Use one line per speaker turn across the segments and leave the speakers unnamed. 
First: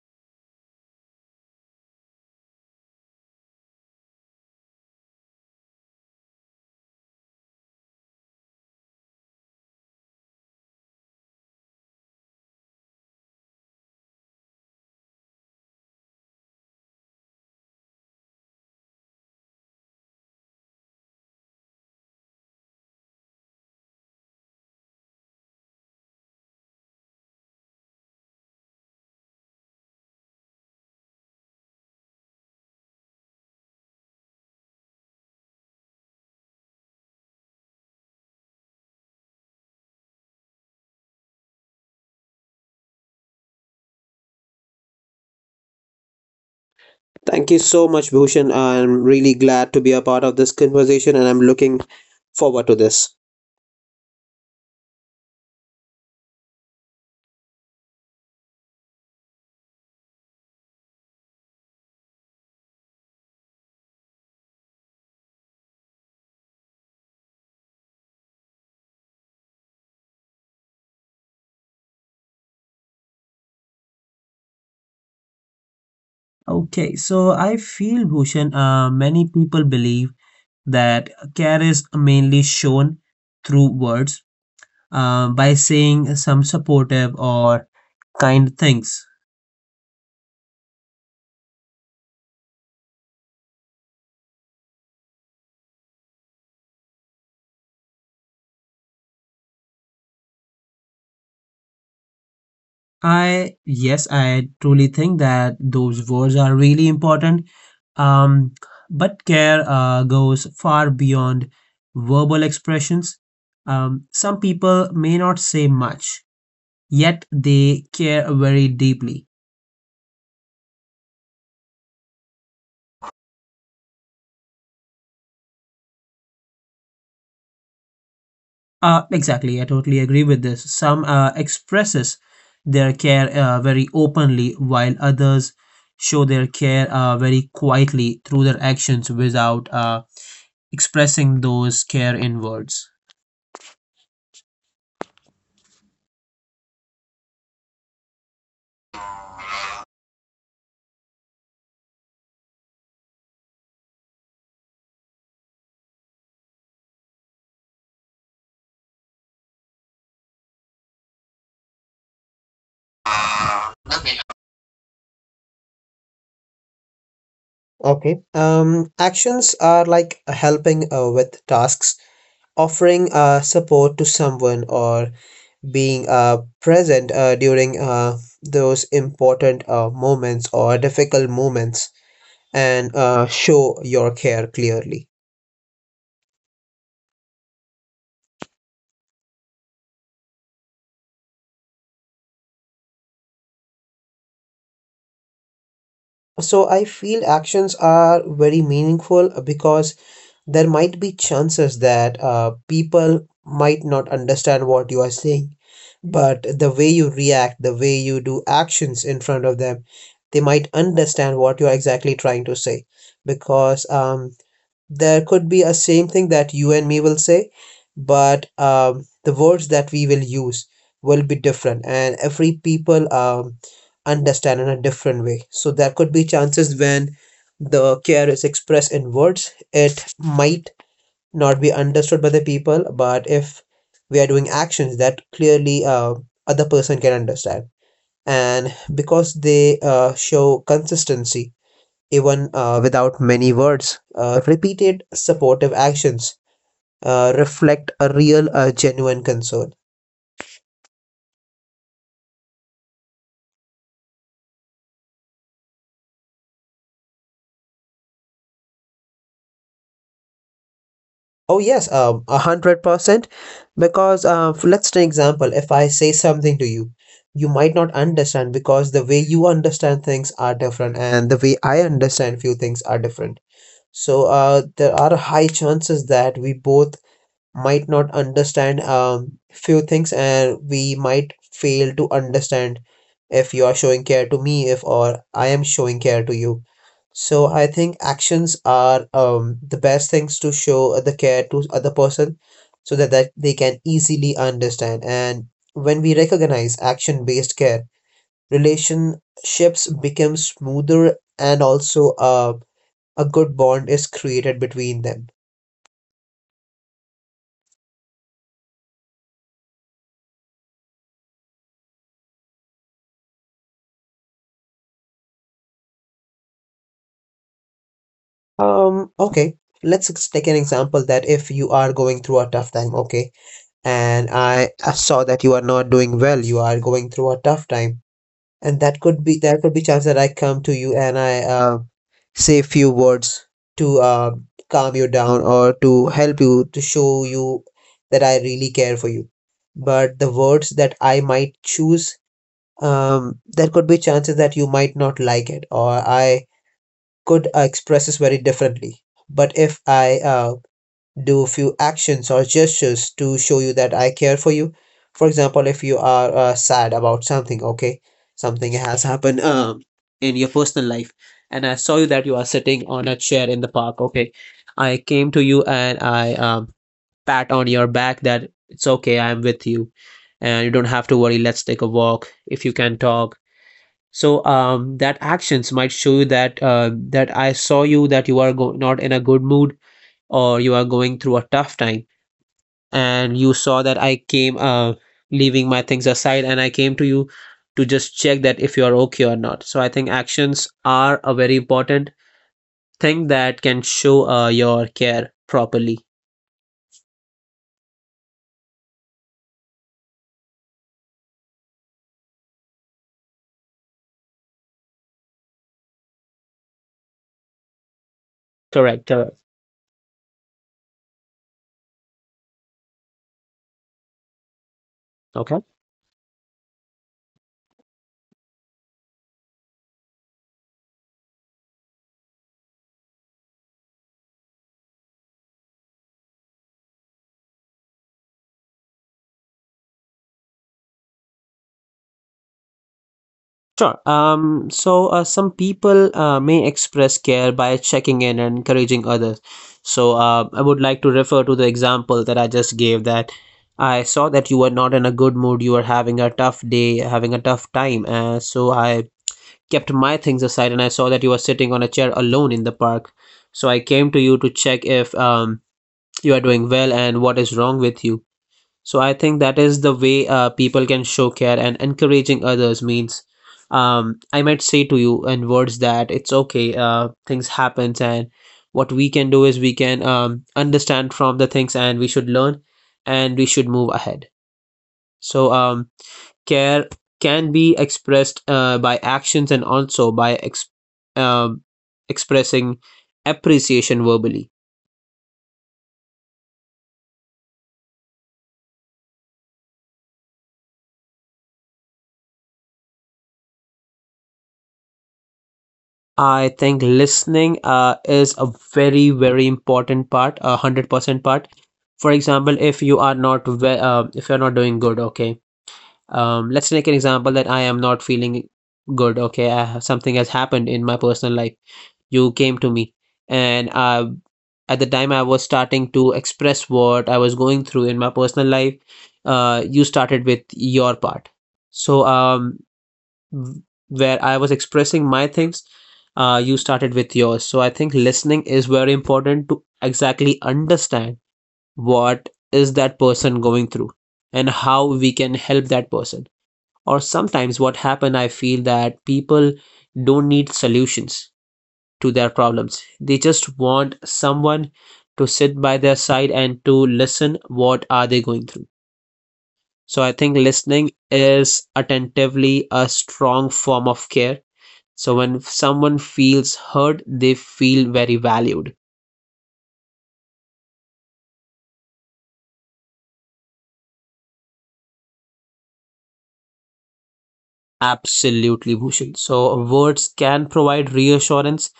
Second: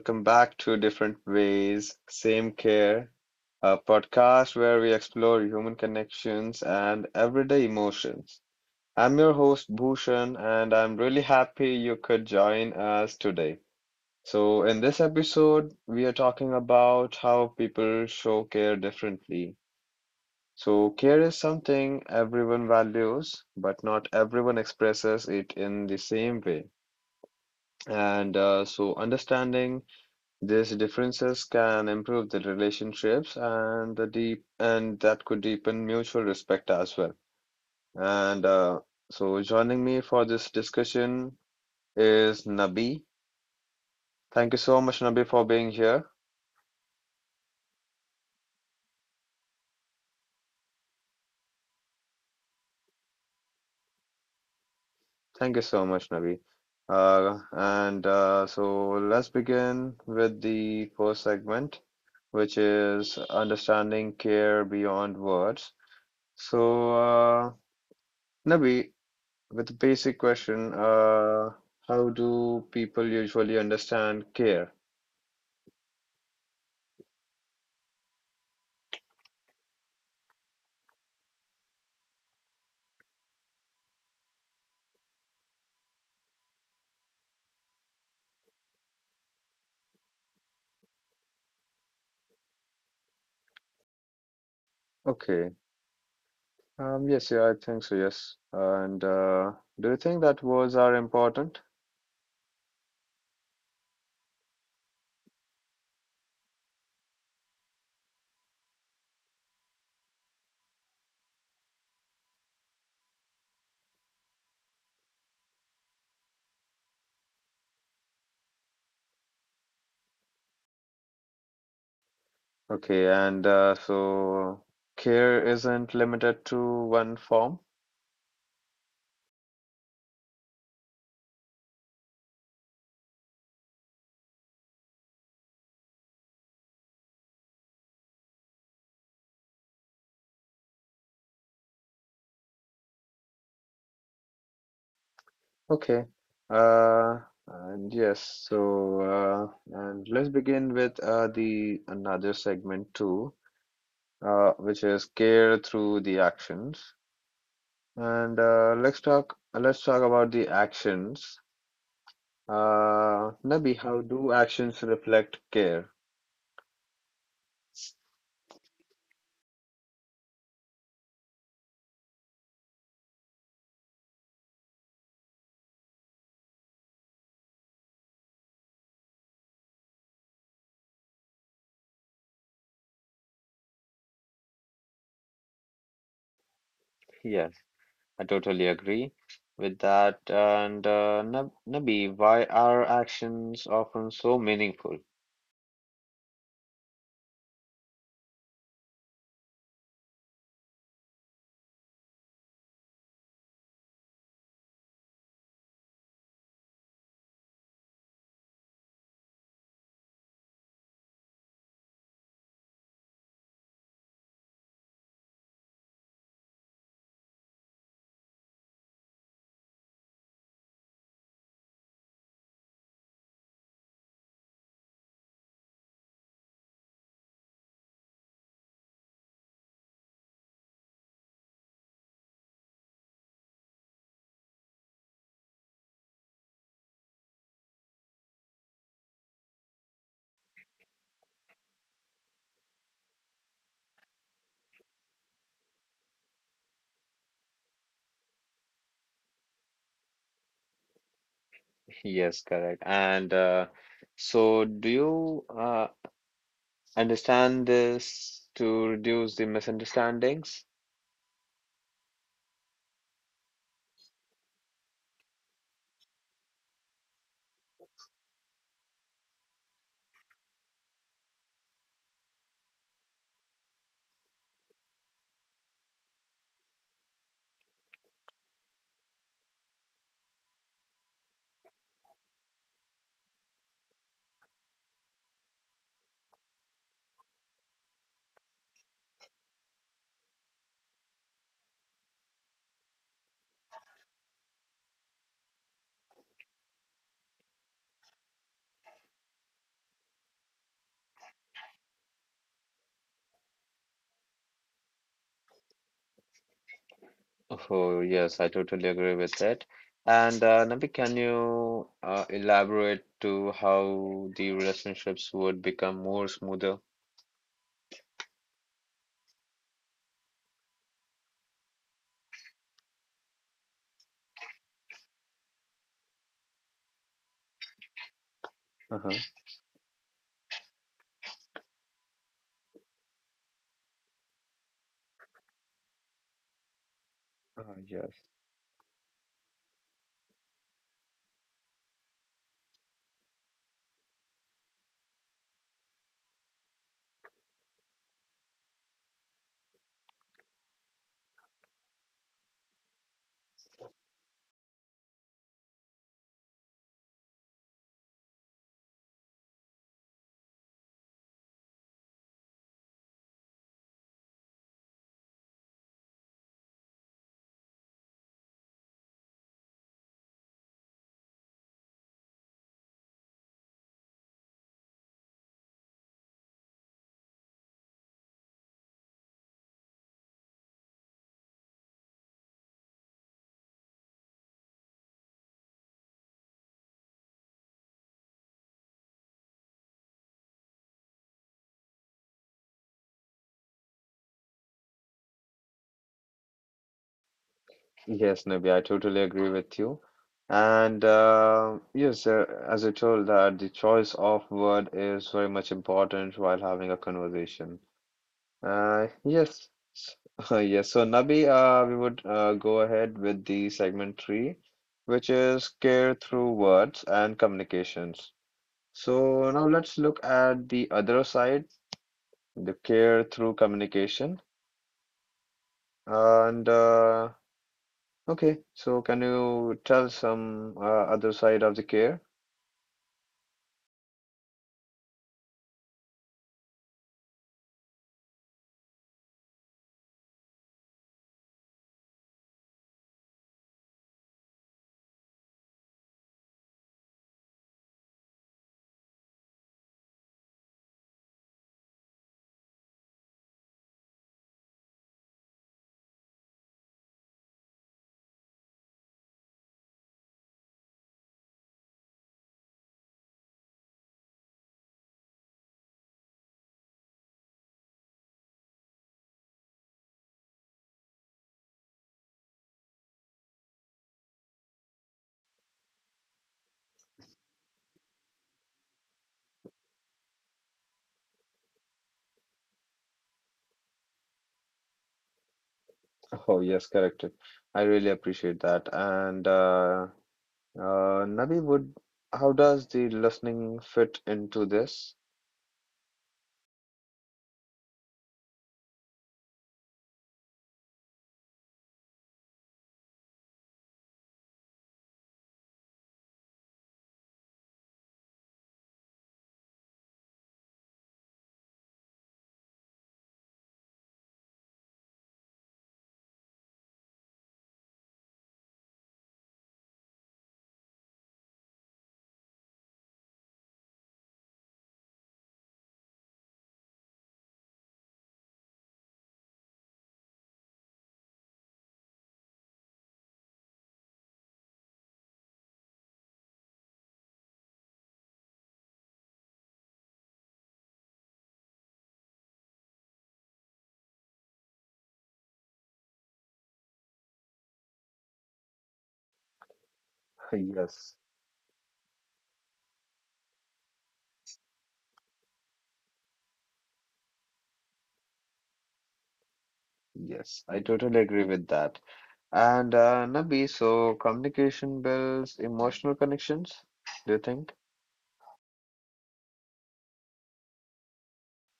welcome back to Different Ways, Same Care, a podcast where we explore human connections and everyday emotions. I'm your host, Bhushan, and I'm really happy you could join us today. So, in this episode, we are talking about how people show care differently. So, care is something everyone values, but not everyone expresses it in the same way. Understanding these differences can improve the relationships and that could deepen mutual respect as well. And so Joining me for this discussion is Nabi. Thank you so much, Nabi, for being here.
Thank you so much, Bhushan. I'm really glad to be a part of this conversation and I'm looking forward to this.
Thank you so much, Nabi. And so Let's begin with the first segment, which is understanding care beyond words. So, uh, Nabi, with a basic question, how do people usually understand care?
Okay, so I feel Bhushan, many people believe that care is mainly shown through words, by saying some supportive or kind things.
Okay. Yes, yeah, I think so, yes. And Do you think that words are important?
I truly think that those words are really important. Um, but care goes far beyond verbal expressions. Some people may not say much, yet they care very deeply.
Okay, and so care isn't limited to one form?
Exactly, I totally agree with this. Some expresses their care very openly, while others show their care very quietly through their actions without expressing those care in words.
Okay. Uh, and Yes, so and let's begin with the another segment too, which is care through the actions. And let's talk about the actions. Nabi, how
Okay.
do actions reflect care?
Okay. Actions are like helping with tasks, offering support to someone, or being present during those important moments or difficult moments and show your care clearly.
Yes, I totally agree with that. And Nabi, why are actions often so meaningful?
So I feel actions are very meaningful because there might be chances that people might not understand what you are saying, but the way you react, the way you do actions in front of them, they might understand what you are exactly trying to say, because there could be a same thing that you and me will say, but the words that we will use will be different, and every people understand in a different way. So there could be chances when the care is expressed in words, it might not be understood by the people, but if we are doing actions that clearly other person can understand, and because they show consistency even without many words. Repeated supportive actions reflect a real, genuine concern.
Yes, correct. Do you understand this to reduce the misunderstandings?
Oh, yes, a 100%. Because let's take example. If I say something to you, you might not understand because the way you understand things are different and the way I understand few things are different. So there are high chances that we both might not understand few things, and we might fail to understand if you are showing care to me, if or I am showing care to you. So I think actions are the best things to show the care to other person, so that, that they can easily understand. And when we recognize action based care, relationships become smoother and also a good bond is created between them.
Oh, yes, I totally agree with that. And Nabi, can you elaborate to how the relationships would become more smoother?
Okay. Let's take an example that if you are going through a tough time, okay, and I saw that you are not doing well, you are going through a tough time, and that
Uh-huh.
could be, there could be chance that I come to you and I say a few words to calm you down or to help you, to show you that
Yes.
I really care for you. But the words that I might choose, there could be chances that you might not like it, or I could express this very differently. But if I do few actions or gestures to show you that I care for you, for example, if you are sad about something, okay, something has happened in your personal life, and I saw you that you are sitting on a chair in the park, okay, I came to you and I pat on your back that it's okay, I'm with you, and you don't have to worry. Let's take a walk if you can talk. So that actions might show you that that I saw you that you are not in a good mood or you are going through a tough time, and you saw that I came leaving my things aside, and I came to you to just check that if you are okay or not. So I think actions are a very important thing that can show your care properly.
Yes, Nabi, I totally agree with you. As I told that the choice of word is very much important while having a conversation.
correct correct
Yes, yes. So Nabi, we would go ahead with the segment three, which
Okay
is care through words and communications. So now let's look at the other side, the care through communication. And Okay, so can you tell some other side of the care?
Sure. So some people may express care by checking in and encouraging others. So I would like to refer to the example that I just gave, that I saw that you were not in a good mood, you were having a tough day, having a tough time. So I kept my things aside, and I saw that you were sitting on a chair alone in the park. So I came to you to check if you are doing well and what is wrong with you. So I think that is the way people can show care, and encouraging others means I might say to you in words that it's okay, things happens, and what we can do is we can understand from the things, and we should learn and we should move ahead. So care can be expressed by actions and also by um, expressing appreciation verbally.
Oh yes, correct. I really appreciate that. And Nabi, would how does the listening fit into this?
I think listening is a very, very important part, 100% part. For example, if you are not if you're not doing good, okay. Let's take an example that I am not feeling good, okay. I have, something has happened in my personal life. You came to me, and at the time I was starting to express what I was going through in my personal life. You started with your part, so where I was expressing my things, you started with yours. So I think listening is very important to exactly understand what is that person going through and how we can help that person. Or sometimes what happen, I feel that people don't need solutions to their problems. They just want someone to sit by their side and to listen what are they going through. So I think listening
Yes,
is attentively a strong form of care, so when someone feels heard, they feel very valued.
yes, I totally agree with that. And Nabi, so communication builds emotional connections, do you think?
Absolutely, Bhushan. So words can provide reassurance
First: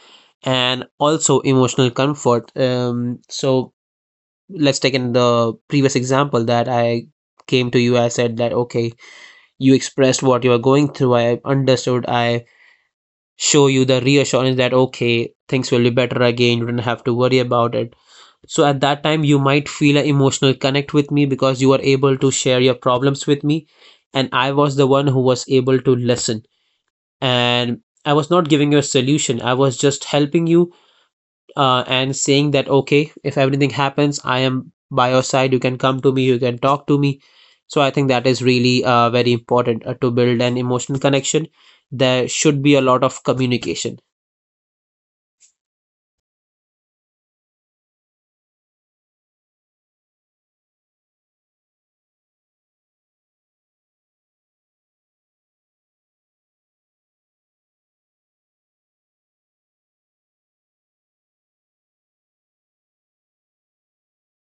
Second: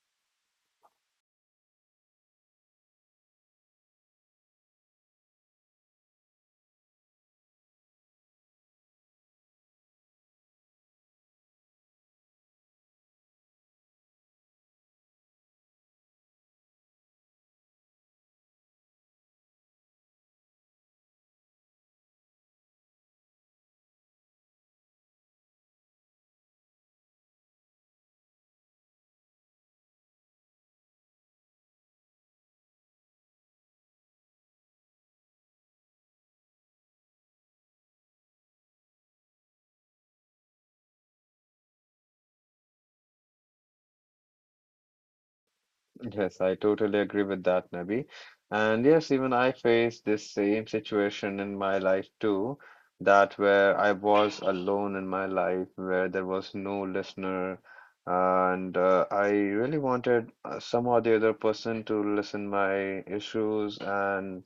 and also emotional comfort. So let's take in the previous example that I came to you. I said that okay, you expressed what you are going through. I understood. I show you the reassurance that okay, things will be better again, you don't have to worry about it. So at that time you might feel an emotional connect with me, because you were able to share your problems with me, and I was the one who was able to listen, and I was not giving you a solution, I was just helping you and saying that okay, if everything happens, I am by your side, you can come to me, you can talk to me. So I think that is really very important to build an emotional connection, there should be a lot of communication.
Yes, I totally agree with that, Nabi. And yes, even I faced this same situation in my life too, that where I was alone in my life, where there was no listener, and I really wanted somehow the other person to listen my issues and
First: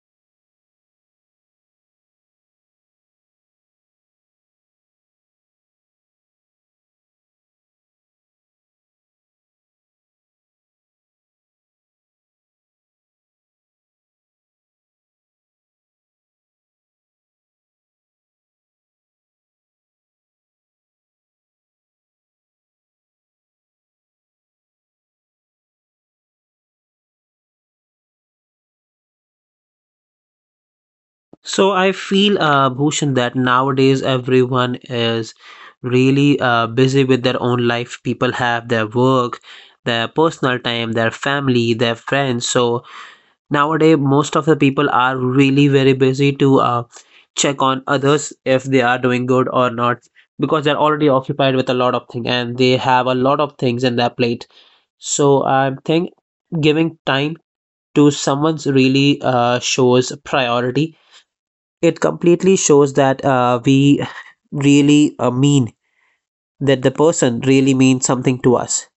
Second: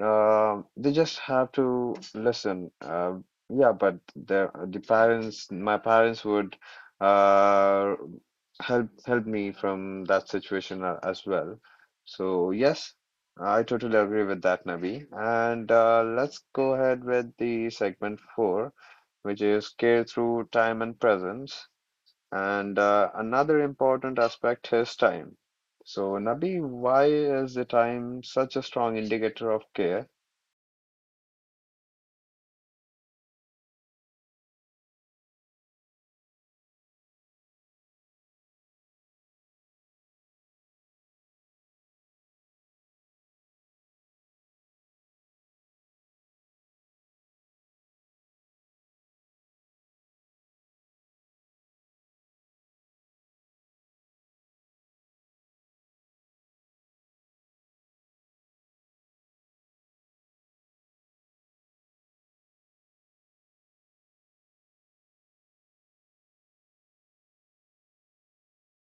um, they just have to listen. Yeah, but the parents, my parents would uh, help me from that situation as well. So yes, I totally agree with that, Nabi. And Let's go ahead with the segment four, which is care through time and presence. And another important aspect is time. So, Nabi, why is the time such a strong indicator of care?
So I feel, Bhushan, that nowadays everyone is really busy with their own life. People have their work, their personal time, their family, their friends. So nowadays, most of the people are really very busy to check on others if they are doing good or not, because they're already occupied with a lot of things and they have a lot of things in their plate. So I think giving time to someone's really shows priority. It completely shows that we really mean that the person really means something to us,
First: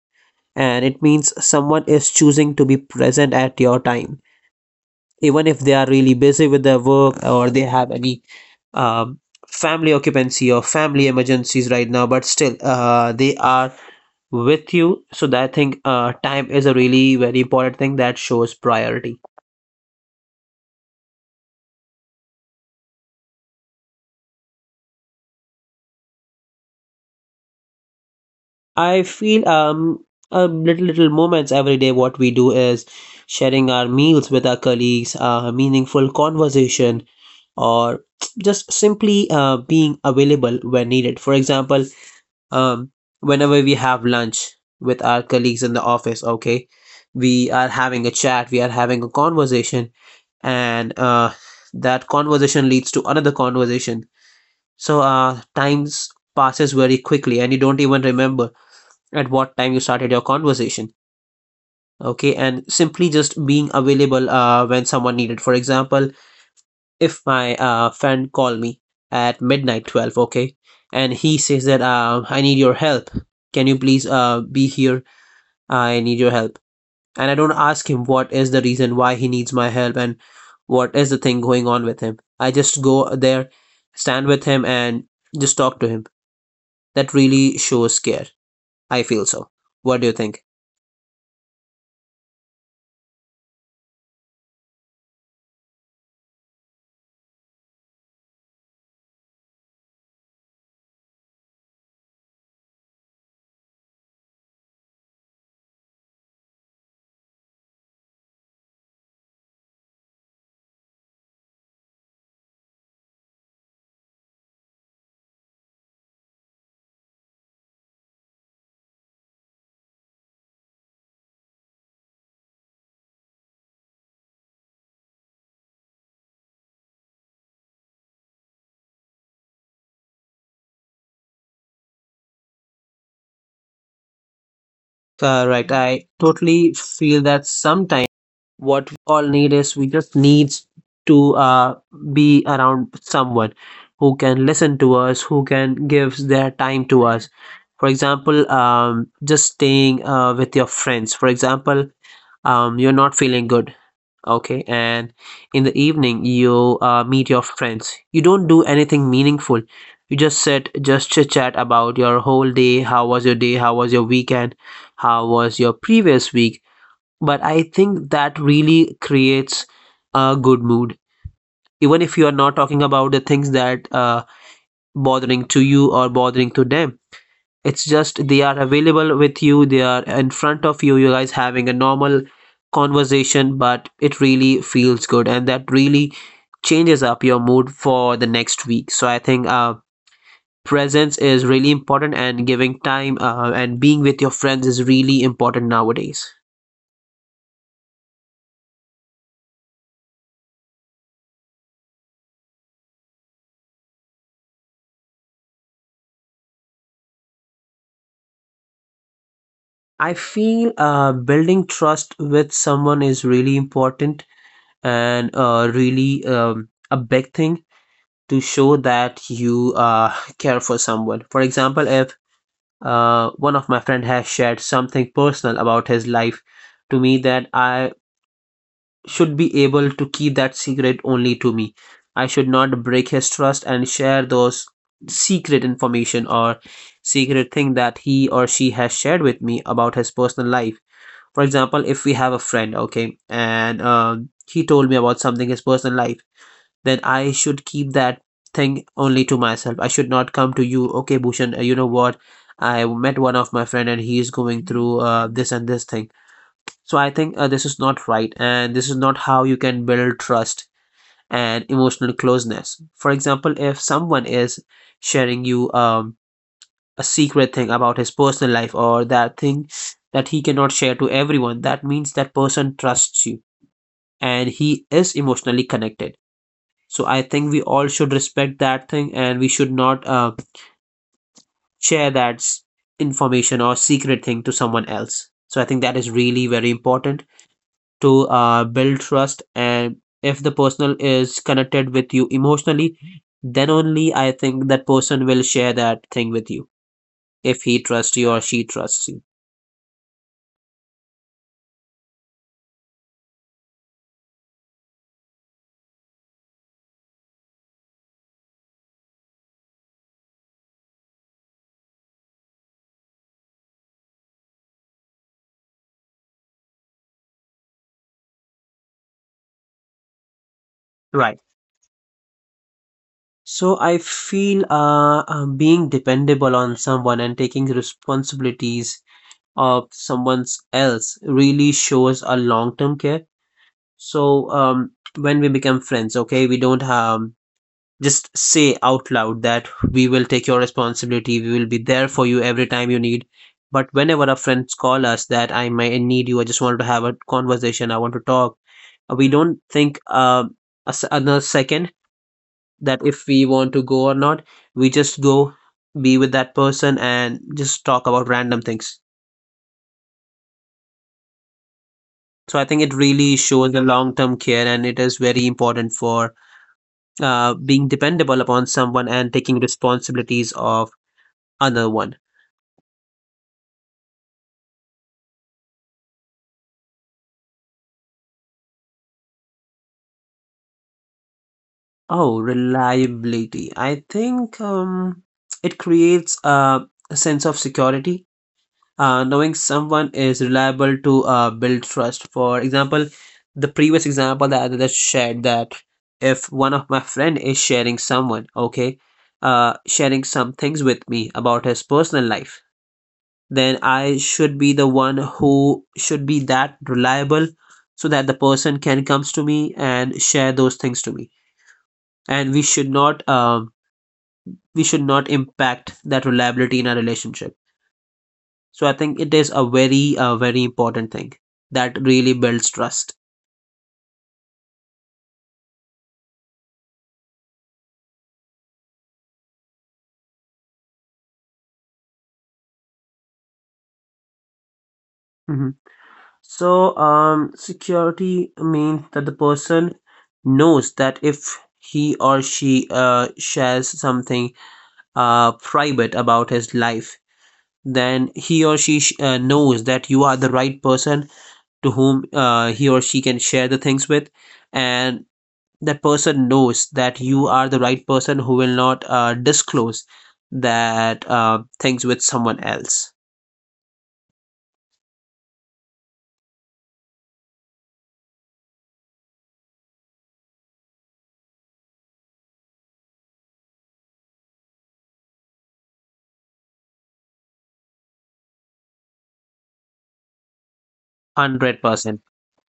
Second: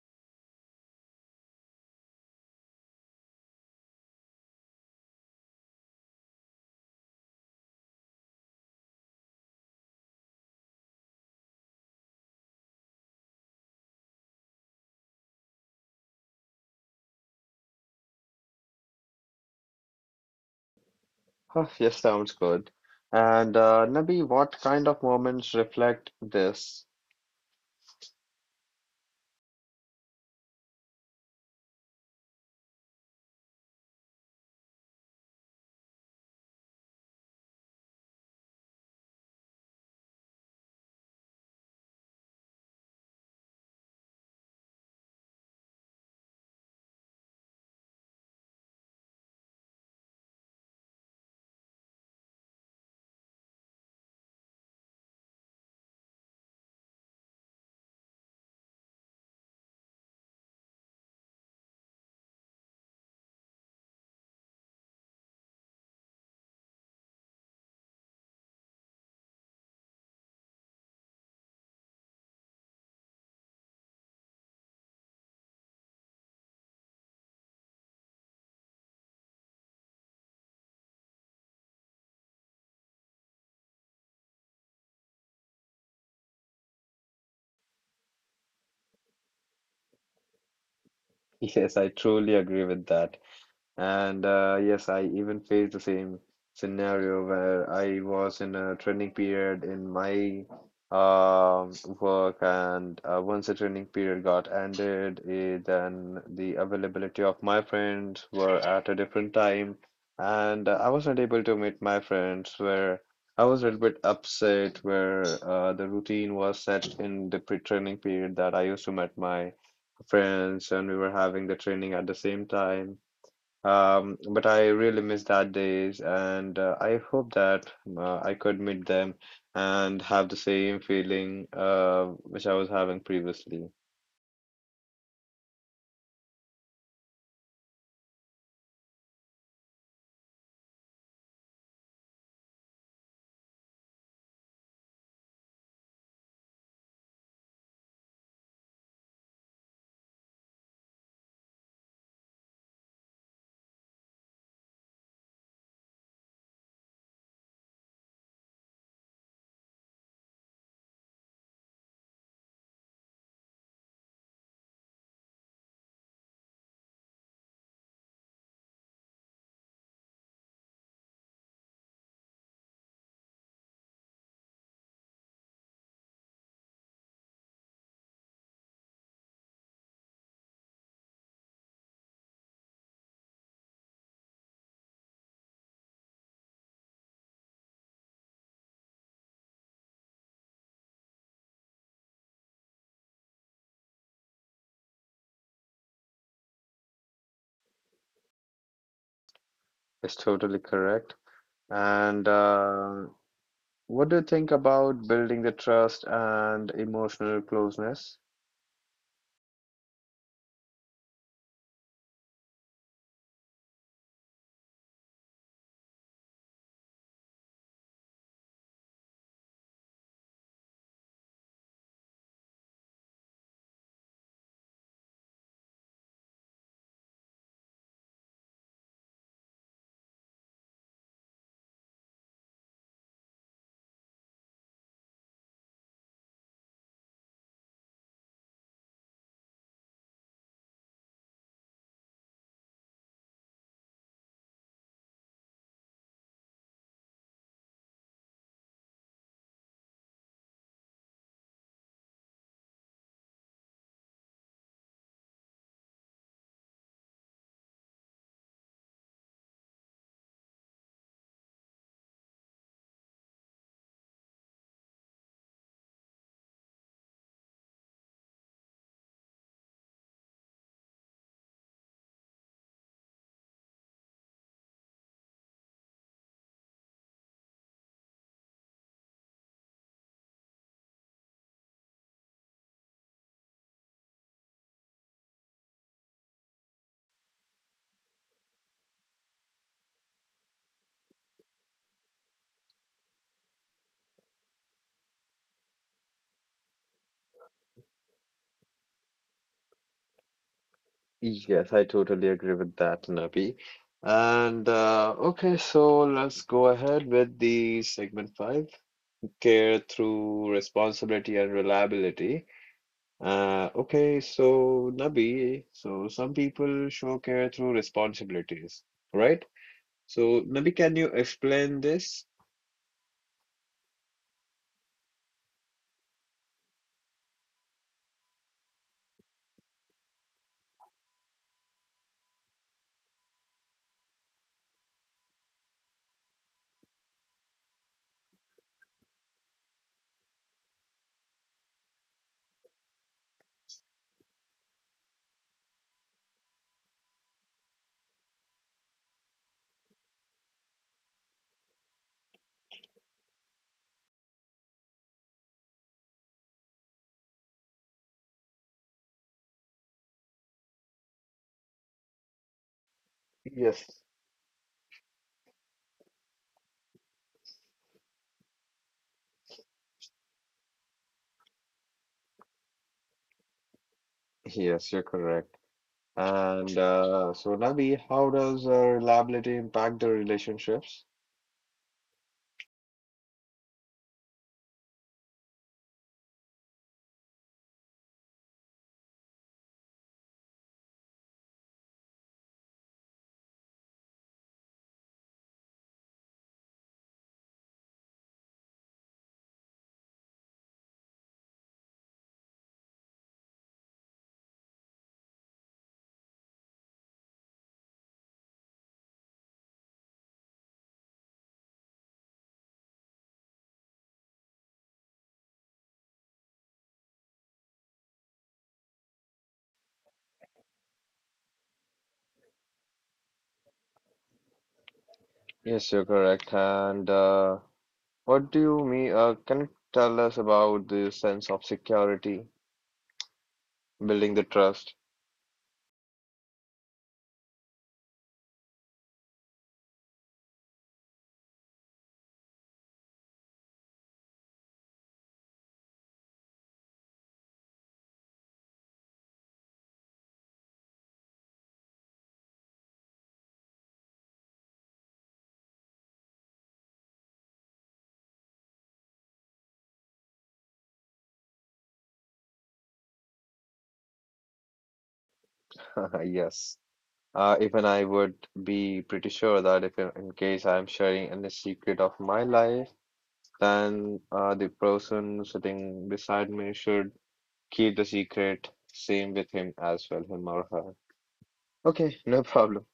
and it means someone is choosing to be present at your time even if they are really busy with their work or they have any um, family occupancy or family emergencies right now, but still they are with you. So that thing, time is a really very important thing that shows priority.
Huh, yes, sounds good. And Nabi, what kind of moments reflect this?
I feel a little little moments every day. What we do is sharing our meals with our colleagues, a meaningful conversation, or just simply being available when needed. For example, um, whenever we have lunch with our colleagues in the office, okay, we are having a chat, we are having a conversation, and that conversation leads to another conversation. So times passes very quickly, and you don't even remember at what time you started your conversation, okay, and simply just being available when someone needed. For example, if my friend called me at midnight 12, okay, and he says that I need your help, can you please be here, I need your help, and I don't ask him what is the reason why he needs my help and what is the thing going on with him, I just go there, stand with him, and just talk to him. That really shows care, I feel so. What do you think?
Yes, I truly agree with that. And yes, I even faced the same scenario where I was in a training period in my um work, and once the training period got ended, eh, then the availability of my friends were at a different time, and I was not able to meet my friends. Where I was a little bit upset, where the routine was set in the pre-training period that I used to meet my friends, and we were having the training at the same time. But I really miss that days, and I hope that I could meet them and have the same feeling which I was having previously.
Right, I totally feel that sometimes what we all need is we just needs to be around someone who can listen to us, who can give their time to us. For example, just staying with your friends. For example, you're not feeling good, okay, and in the evening you meet your friends. You don't do anything meaningful. You just sit, just chit chat about your whole day. How was your day? How was your weekend? How was your previous week? But I think that really creates a good mood, even if you are not talking about the things that bothering to you or bothering to them. It's just they are available with you, they are in front of you, you guys having a normal conversation, but it really feels good, and that really changes up your mood for the next week. So I think presence is really important, and giving time and being with your friends is really important nowadays.
It's totally correct. And What do you think about building the trust and emotional closeness?
I feel building trust with someone is really important, and really a big thing to show that you care for someone. For example, if one of my friend has shared something personal about his life to me, that I should be able to keep that secret only to me. I should not break his trust and share those secret information or secret thing that he or she has shared with me about his personal life. For example, if we have a friend, okay, and he told me about something his personal life, then I should keep that thing only to myself. I should not come to you, okay, Bhushan, you know what? I met one of my friend, and he is going through this and this thing. So I think this is not right, and this is not how you can build trust and emotional closeness. For example, if someone is sharing you a secret thing about his personal life or that thing that he cannot share to everyone, that means that person trusts you and he is emotionally connected. So I think we all should respect that thing, and we should not share that information or secret thing to someone else. So I think that is really very important to build trust. And if the person is connected with you emotionally, then only I think that person will share that thing with you if he trusts you or she trusts you.
Yes, I totally agree with that, Nabi. And Okay, so let's go ahead with the segment five, care through responsibility and reliability. Okay, so Nabi, so some people show care through responsibilities, right? So Nabi, can you
Right.
explain this?
So I feel being dependable on someone and taking responsibilities of someone else really shows a long-term care. So when we become friends, okay, we don't just say out loud that we will take your responsibility. We will be there for you every time you need. But whenever our friends call us that I may need you, I just want to have a conversation, I want to talk. We don't think a s another second, that if we want to go or not. We just go be with that person and just talk about random things. So I think it really
Yes,
shows the long-term care, and it is very important for being dependable upon someone and taking responsibilities of another one.
yes, you're correct. And so Nabi, how does reliability impact the relationships?
Oh, reliability. I think it creates a sense of security. Knowing someone is reliable to build trust. For example, the previous example that I just shared, that if one of my friend is sharing someone, okay, sharing some things with me about his personal life, then I should be the one who should be that reliable so that the person can comes to me and share those things to me. And we should not impact that reliability in our relationship. So I think it is a very very important thing that really builds trust.
Yes, you're correct. And what do you mean? Can you tell us about the sense of security, building the trust?
Mhm. So security means that the person knows that if he or she shares something private about his life, then he or she knows that you are the right person to whom he or she can share the things with, and that person knows that you are the right person who will not disclose that things with someone else.
Yes. Even I would be pretty sure that if in case I'm sharing any secret of my life, then the person sitting beside me should keep the secret same with him as well, him or her. Okay,
100%.
no problem.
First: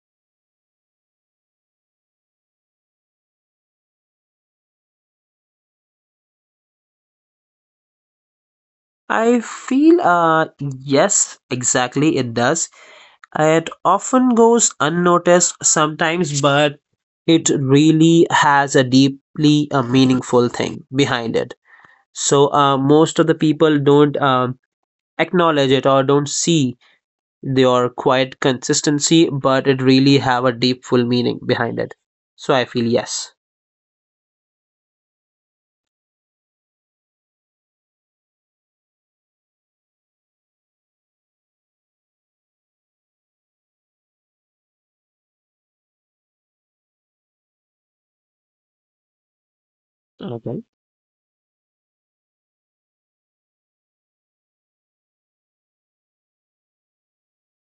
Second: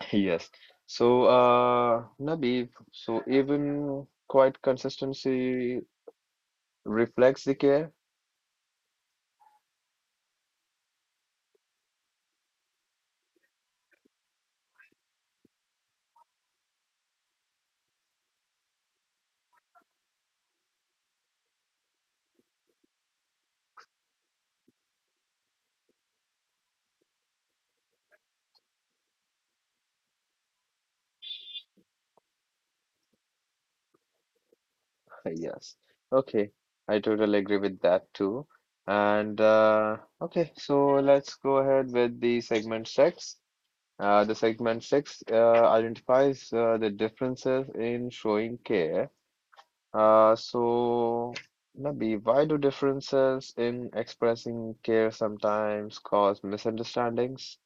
Yes. So, Nabib, so even quite consistency reflects the care?
I feel yes, exactly, it does. It often goes unnoticed sometimes, but it really has a deeply meaningful thing behind it. So, most of the people don't acknowledge it or don't see their quiet consistency, but it really have a deep full meaning behind it. So I feel yes.
Yes. Okay, I totally agree with that too. And Okay, so let's go ahead with the segment six. The segment six identifies the differences in showing care.
Okay.
So, Nabi, why do differences in expressing care sometimes cause misunderstandings?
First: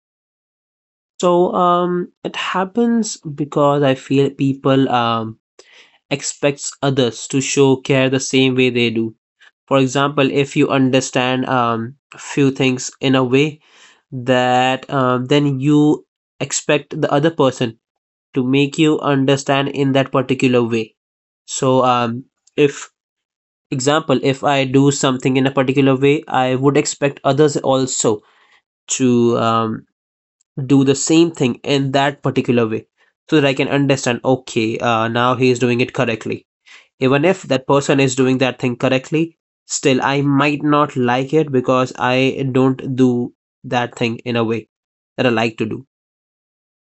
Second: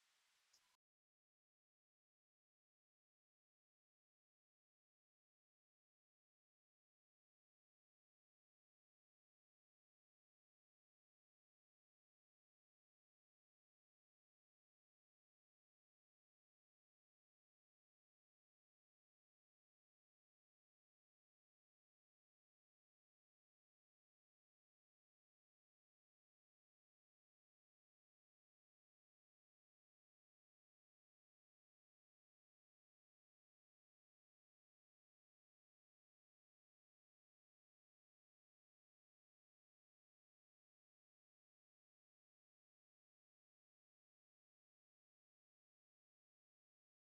So it happens because I feel people expects others to show care the same way they do. For example, if you understand few things in a way that then you expect the other person to make you understand in that particular way. So if, example, if I do something in a particular way, I would expect others also to do the same thing in that particular way, so that I can understand, okay, now he is doing it correctly. Even if that person is doing that thing correctly, still I might not like it because I don't do that thing in a way that I like to do.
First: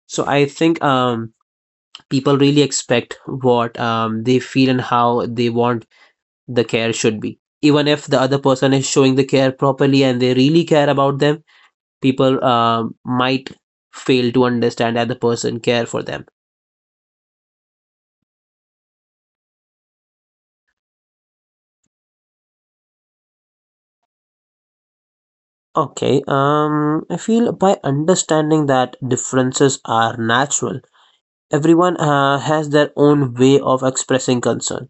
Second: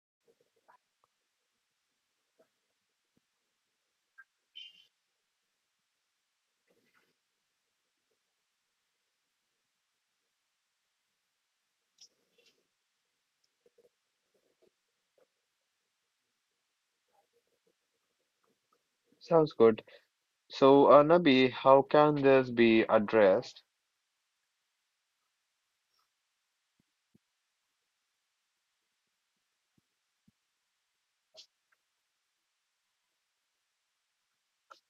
So I think people really expect what they feel and how they want the care should be, even if the other person is showing the care properly and they really care about them. People might fail to understand that the person care for them.
Sounds good. So, Nabi, how can this be addressed?
Okay. I feel by understanding that differences are natural. Everyone has their own way of expressing concern.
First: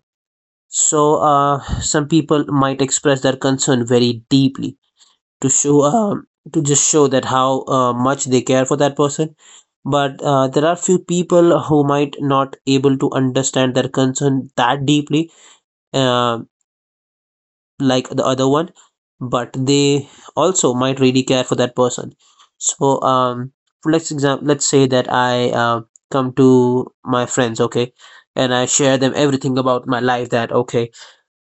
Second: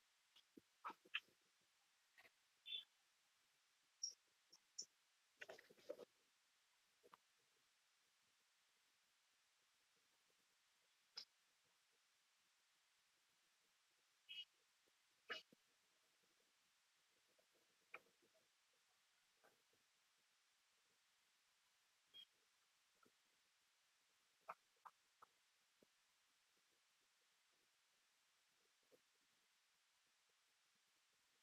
So some people might express their concern very deeply, to show uh, to just show that how much they care for that person. But there are few people who might not able to understand their concern that deeply, uh, like the other one, but they also might really care for that person. So let's example, let's say that I come to my friends, okay, and I share them everything about my life, that, okay,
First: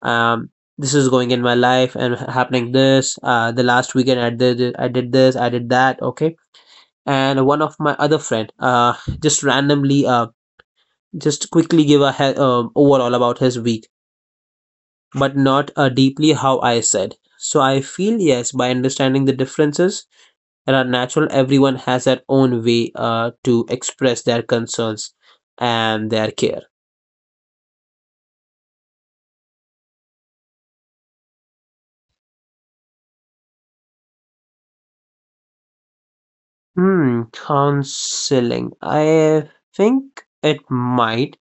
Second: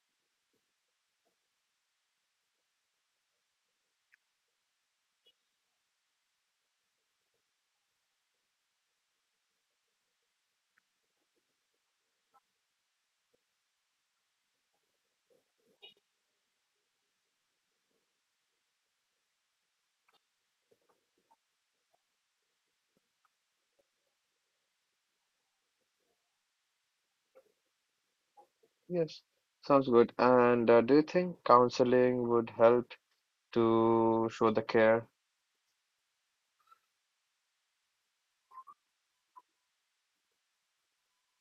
um this is going in my life and happening this, the last weekend I did this, I did that, okay. And one of my other friend just randomly just quickly give a overall about his week, but not deeply how I said. So I feel yes, by understanding the differences that are natural. Everyone has their own way to express their concerns and their care.
Yes, sounds good. And Do you think counseling would help to show the care?
Hmm, counseling, I think it might.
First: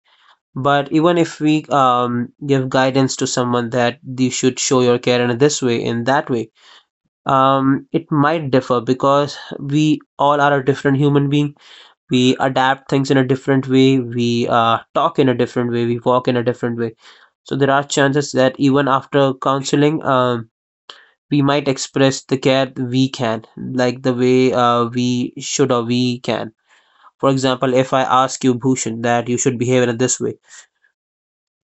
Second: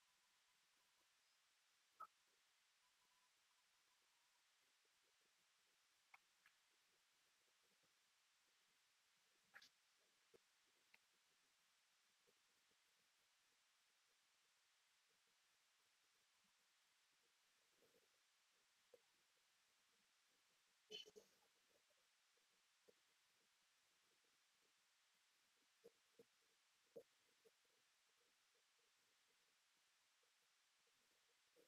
But even if we give guidance to someone that you should show your care in this way, in that way, it might differ because we all are a different human being. We adapt things in a different way. We talk in a different way. We walk in a different way. So there are chances that even after counseling, we might express the care we can, like the way we should or we can. For example, if I ask you, Bhushan, that you should behave in this way.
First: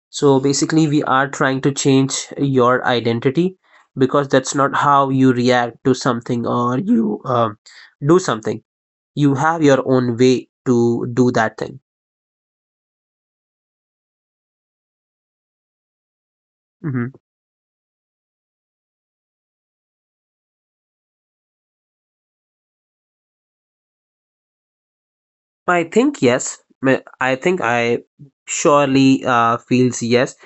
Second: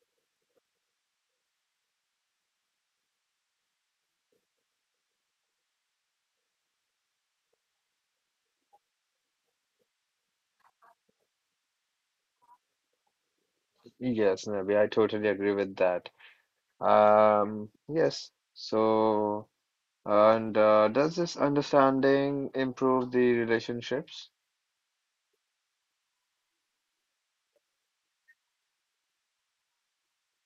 So basically, we are trying to change your identity because that's not how you react to something or you do something. You have your own way to do that thing.
Yes, Nabi, I totally agree with that.
Hmm.
Yes, so. And Does this understanding improve the relationships?
I think yes. I think I surely feels yes,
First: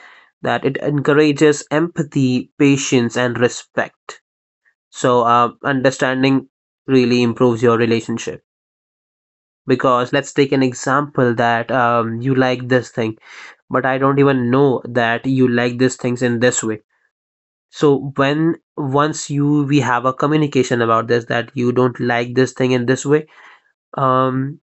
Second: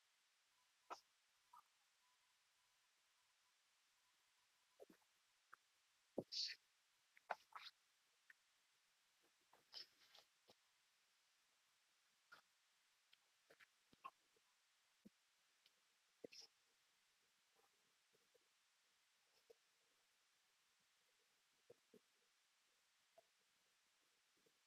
that it encourages empathy, patience, and respect. So understanding really improves your relationship. Because let's take an example, that you like this thing but I don't even know that you like these things in this way. So when once you we have a communication about this, that you don't like this thing in this way, um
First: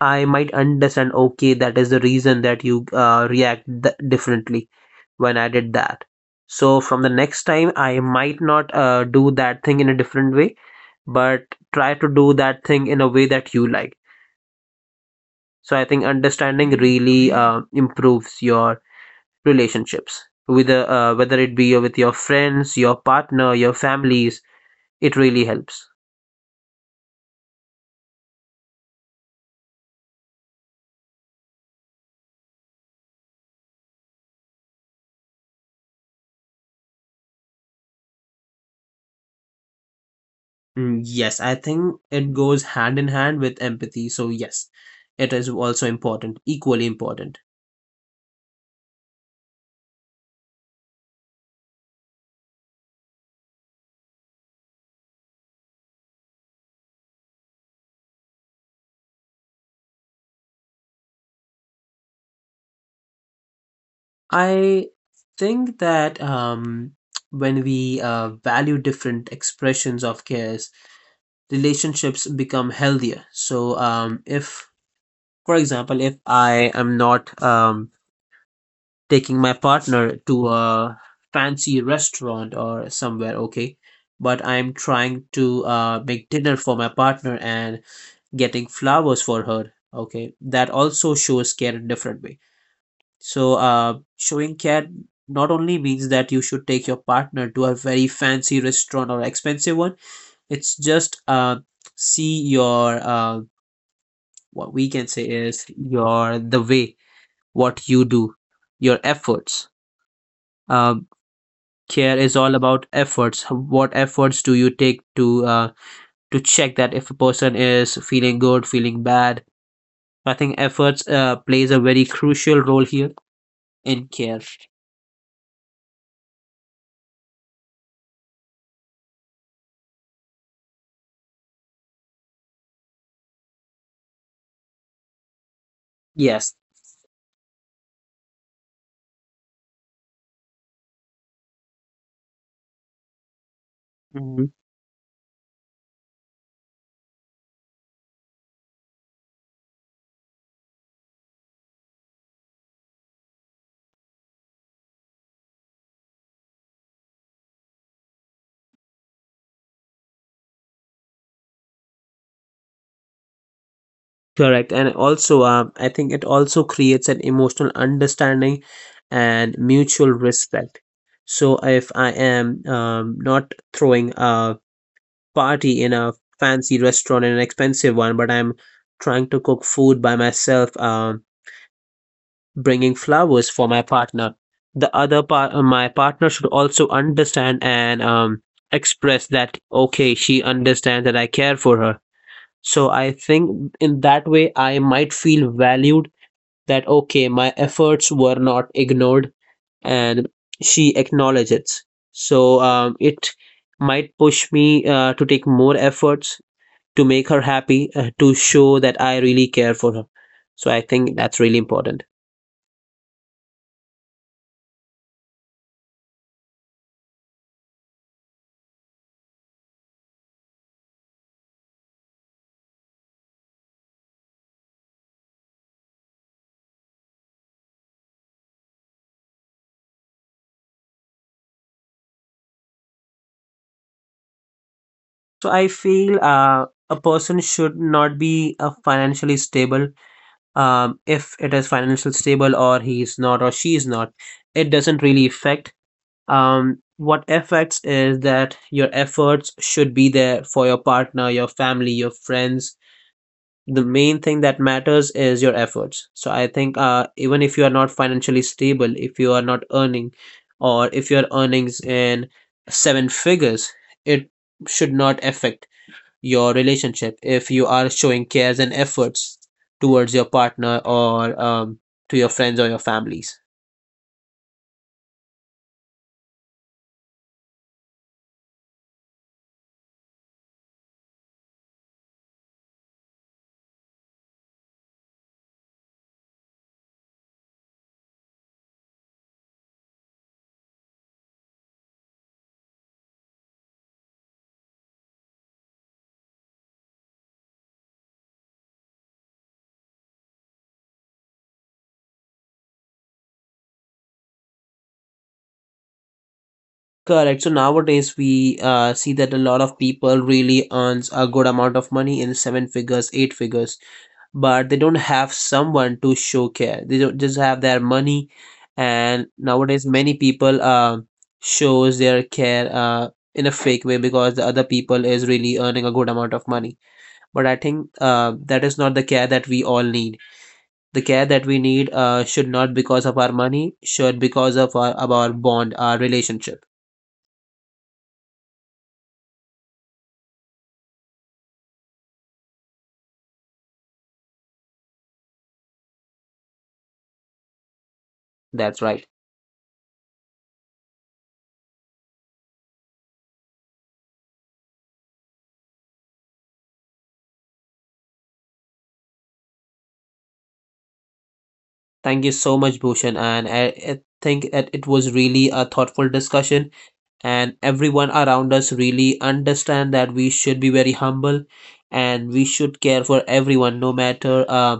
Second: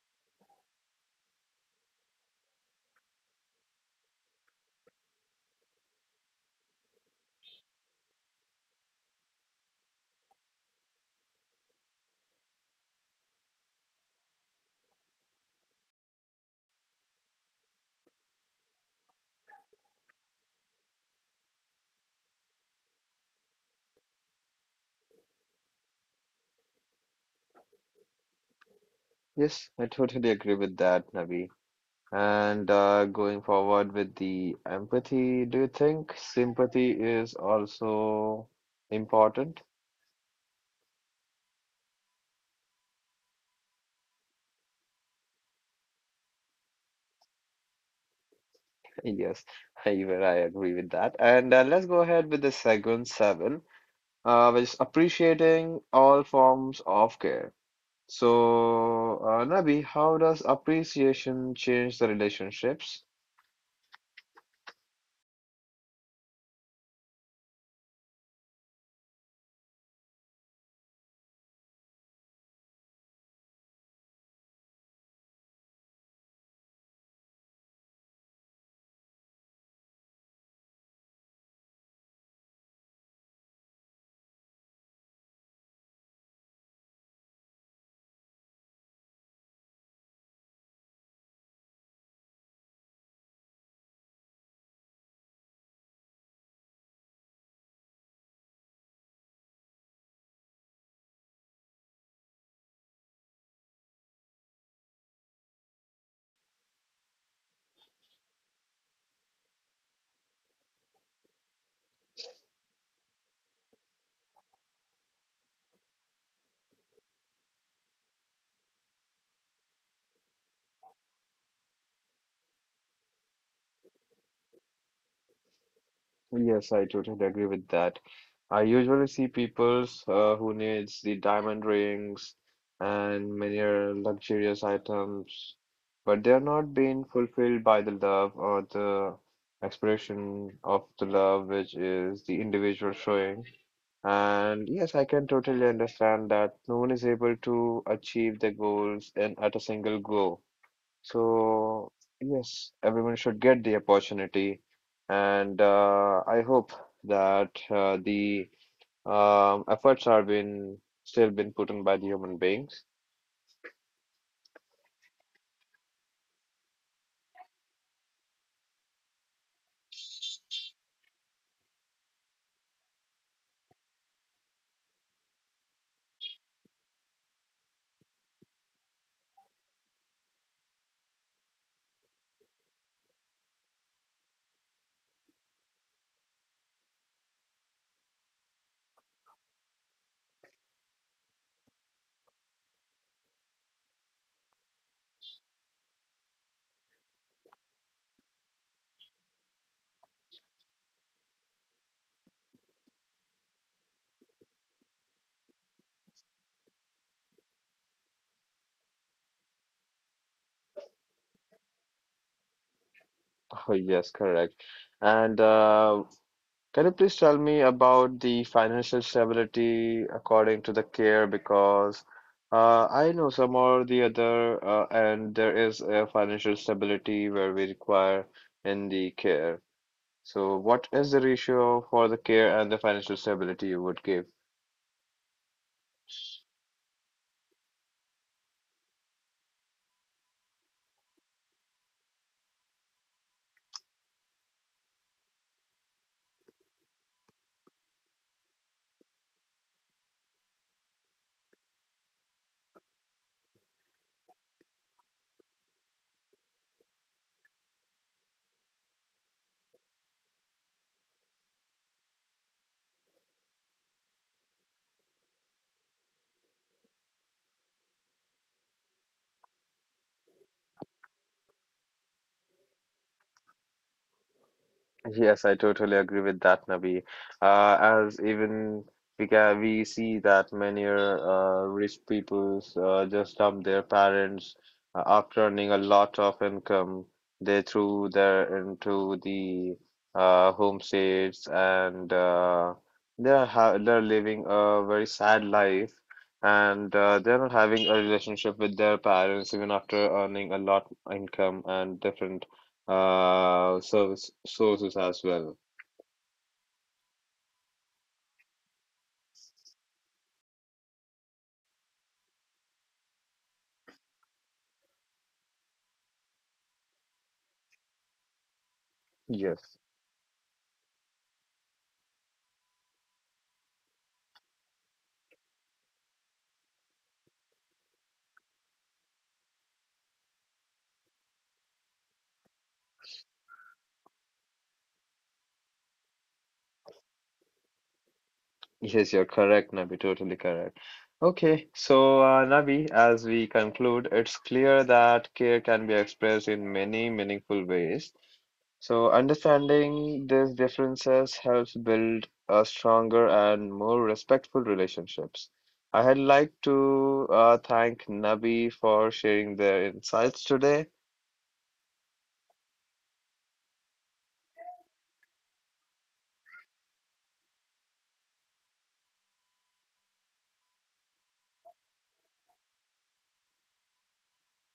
I might understand, okay, that is the reason that you react differently when I did that. So from the next time I might not do that thing in a different way, but try to do that thing in a way that you like. So I think understanding really improves your relationships with whether it be with your friends, your partner, your families. It really helps.
Yes, I totally agree with that, Navi. And Going forward with the empathy, do you think sympathy is also important?
Mm, yes, I think it goes hand in hand with empathy. So yes, it is also important, equally important.
Yes, even I agree with that. And Let's go ahead with the segment seven, which is appreciating all forms of care. So, Nabi, how does appreciation change the relationships?
I think that when we value different expressions of cares, relationships become healthier. So if, for example, if I am not taking my partner to a fancy restaurant or somewhere, okay? But I'm trying to make dinner for my partner and getting flowers for her, okay? That also shows care in different way. So, showing care not only means that you should take your partner to a very fancy restaurant or expensive one, it's just see your, what we can say is your, the way what you do, your efforts. Um, Care is all about efforts. What efforts do you take to check that if a person is feeling good, feeling bad? So, I think efforts plays a very crucial role here in care.
Yes, I totally agree with that. I usually see peoples who needs the diamond rings and many other luxurious items, but they are
Yes.
not being fulfilled by the love or the expression of the love, which is the individual showing.
Mhm.
And yes, I can totally understand that no one is able to achieve their goals in at a single go. So, yes, everyone should get the opportunity, and I hope that the efforts are being still been put in by the human beings.
Correct. And also, I think it also creates an emotional understanding and mutual respect. So if I am not throwing a party in a fancy restaurant, in an expensive one, but I'm trying to cook food by myself, bringing flowers for my partner. The other part, my partner should also understand and express that, okay, she understands that I care for her. So I think in that way, I might feel valued that, okay, my efforts were not ignored and she acknowledges it. So it might push me to take more efforts to make her happy, to show that I really care for her. So I think that's really important.
Oh, yes, correct. And can you please tell me about the financial stability according to the care? Because I know some or the other, and there is a financial stability where we require in the care. So what is the ratio for the care and the financial stability you would give?
So I feel a person should not be financially stable. If it is financially stable or he is not or she is not, it doesn't really affect. What affects is that your efforts should be there for your partner, your family, your friends. The main thing that matters is your efforts. So I think even if you are not financially stable, if you are not earning, or if your earnings in seven figures, it should not affect your relationship if you are showing cares and efforts towards your partner or to your friends or your families.
Yes, I totally agree with that, Nabi. As even we see that many rich peoples just dump their parents after earning a lot of income. They threw their into the homestays and they're living a very sad life and they're not having a relationship with their parents even after earning a lot income and different service sources as well.
Correct. So nowadays we see that a lot of people really earns a good amount of money in seven figures, eight figures, but they don't have someone to show care. They don't just have their money, and
Yes.
nowadays many people shows their care in a fake way because the other people is really earning a good amount of money. But I think that is not the care that we all need. The care that we need should not because of our money, should because of our bond, our relationship.
Yes, you're correct, Nabi. Totally correct. Okay, so Nabi, as we conclude, it's clear that care can be expressed in many meaningful ways.
That's right.
So, understanding these differences helps build a stronger and more respectful relationships. I had like to thank Nabi for sharing their insights today.
Thank you so much, Bhushan. And I think that it was really a thoughtful discussion, and everyone around us really understand that we should be very humble, and we should care for everyone, no matter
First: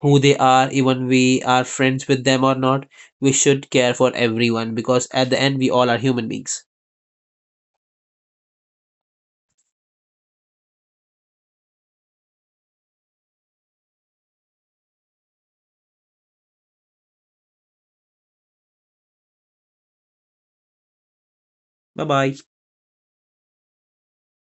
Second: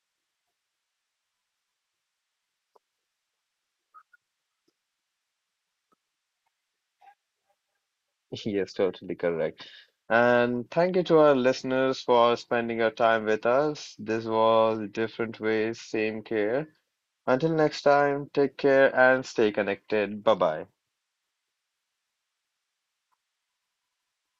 who they are, even we are friends with them or not. We should care for everyone because at the end, we all are human beings.
Yes, totally correct. And thank you to our listeners for spending your time with us. This was Different Ways, Same Care. Until next time, take care and stay connected. Bye bye.
Bye bye.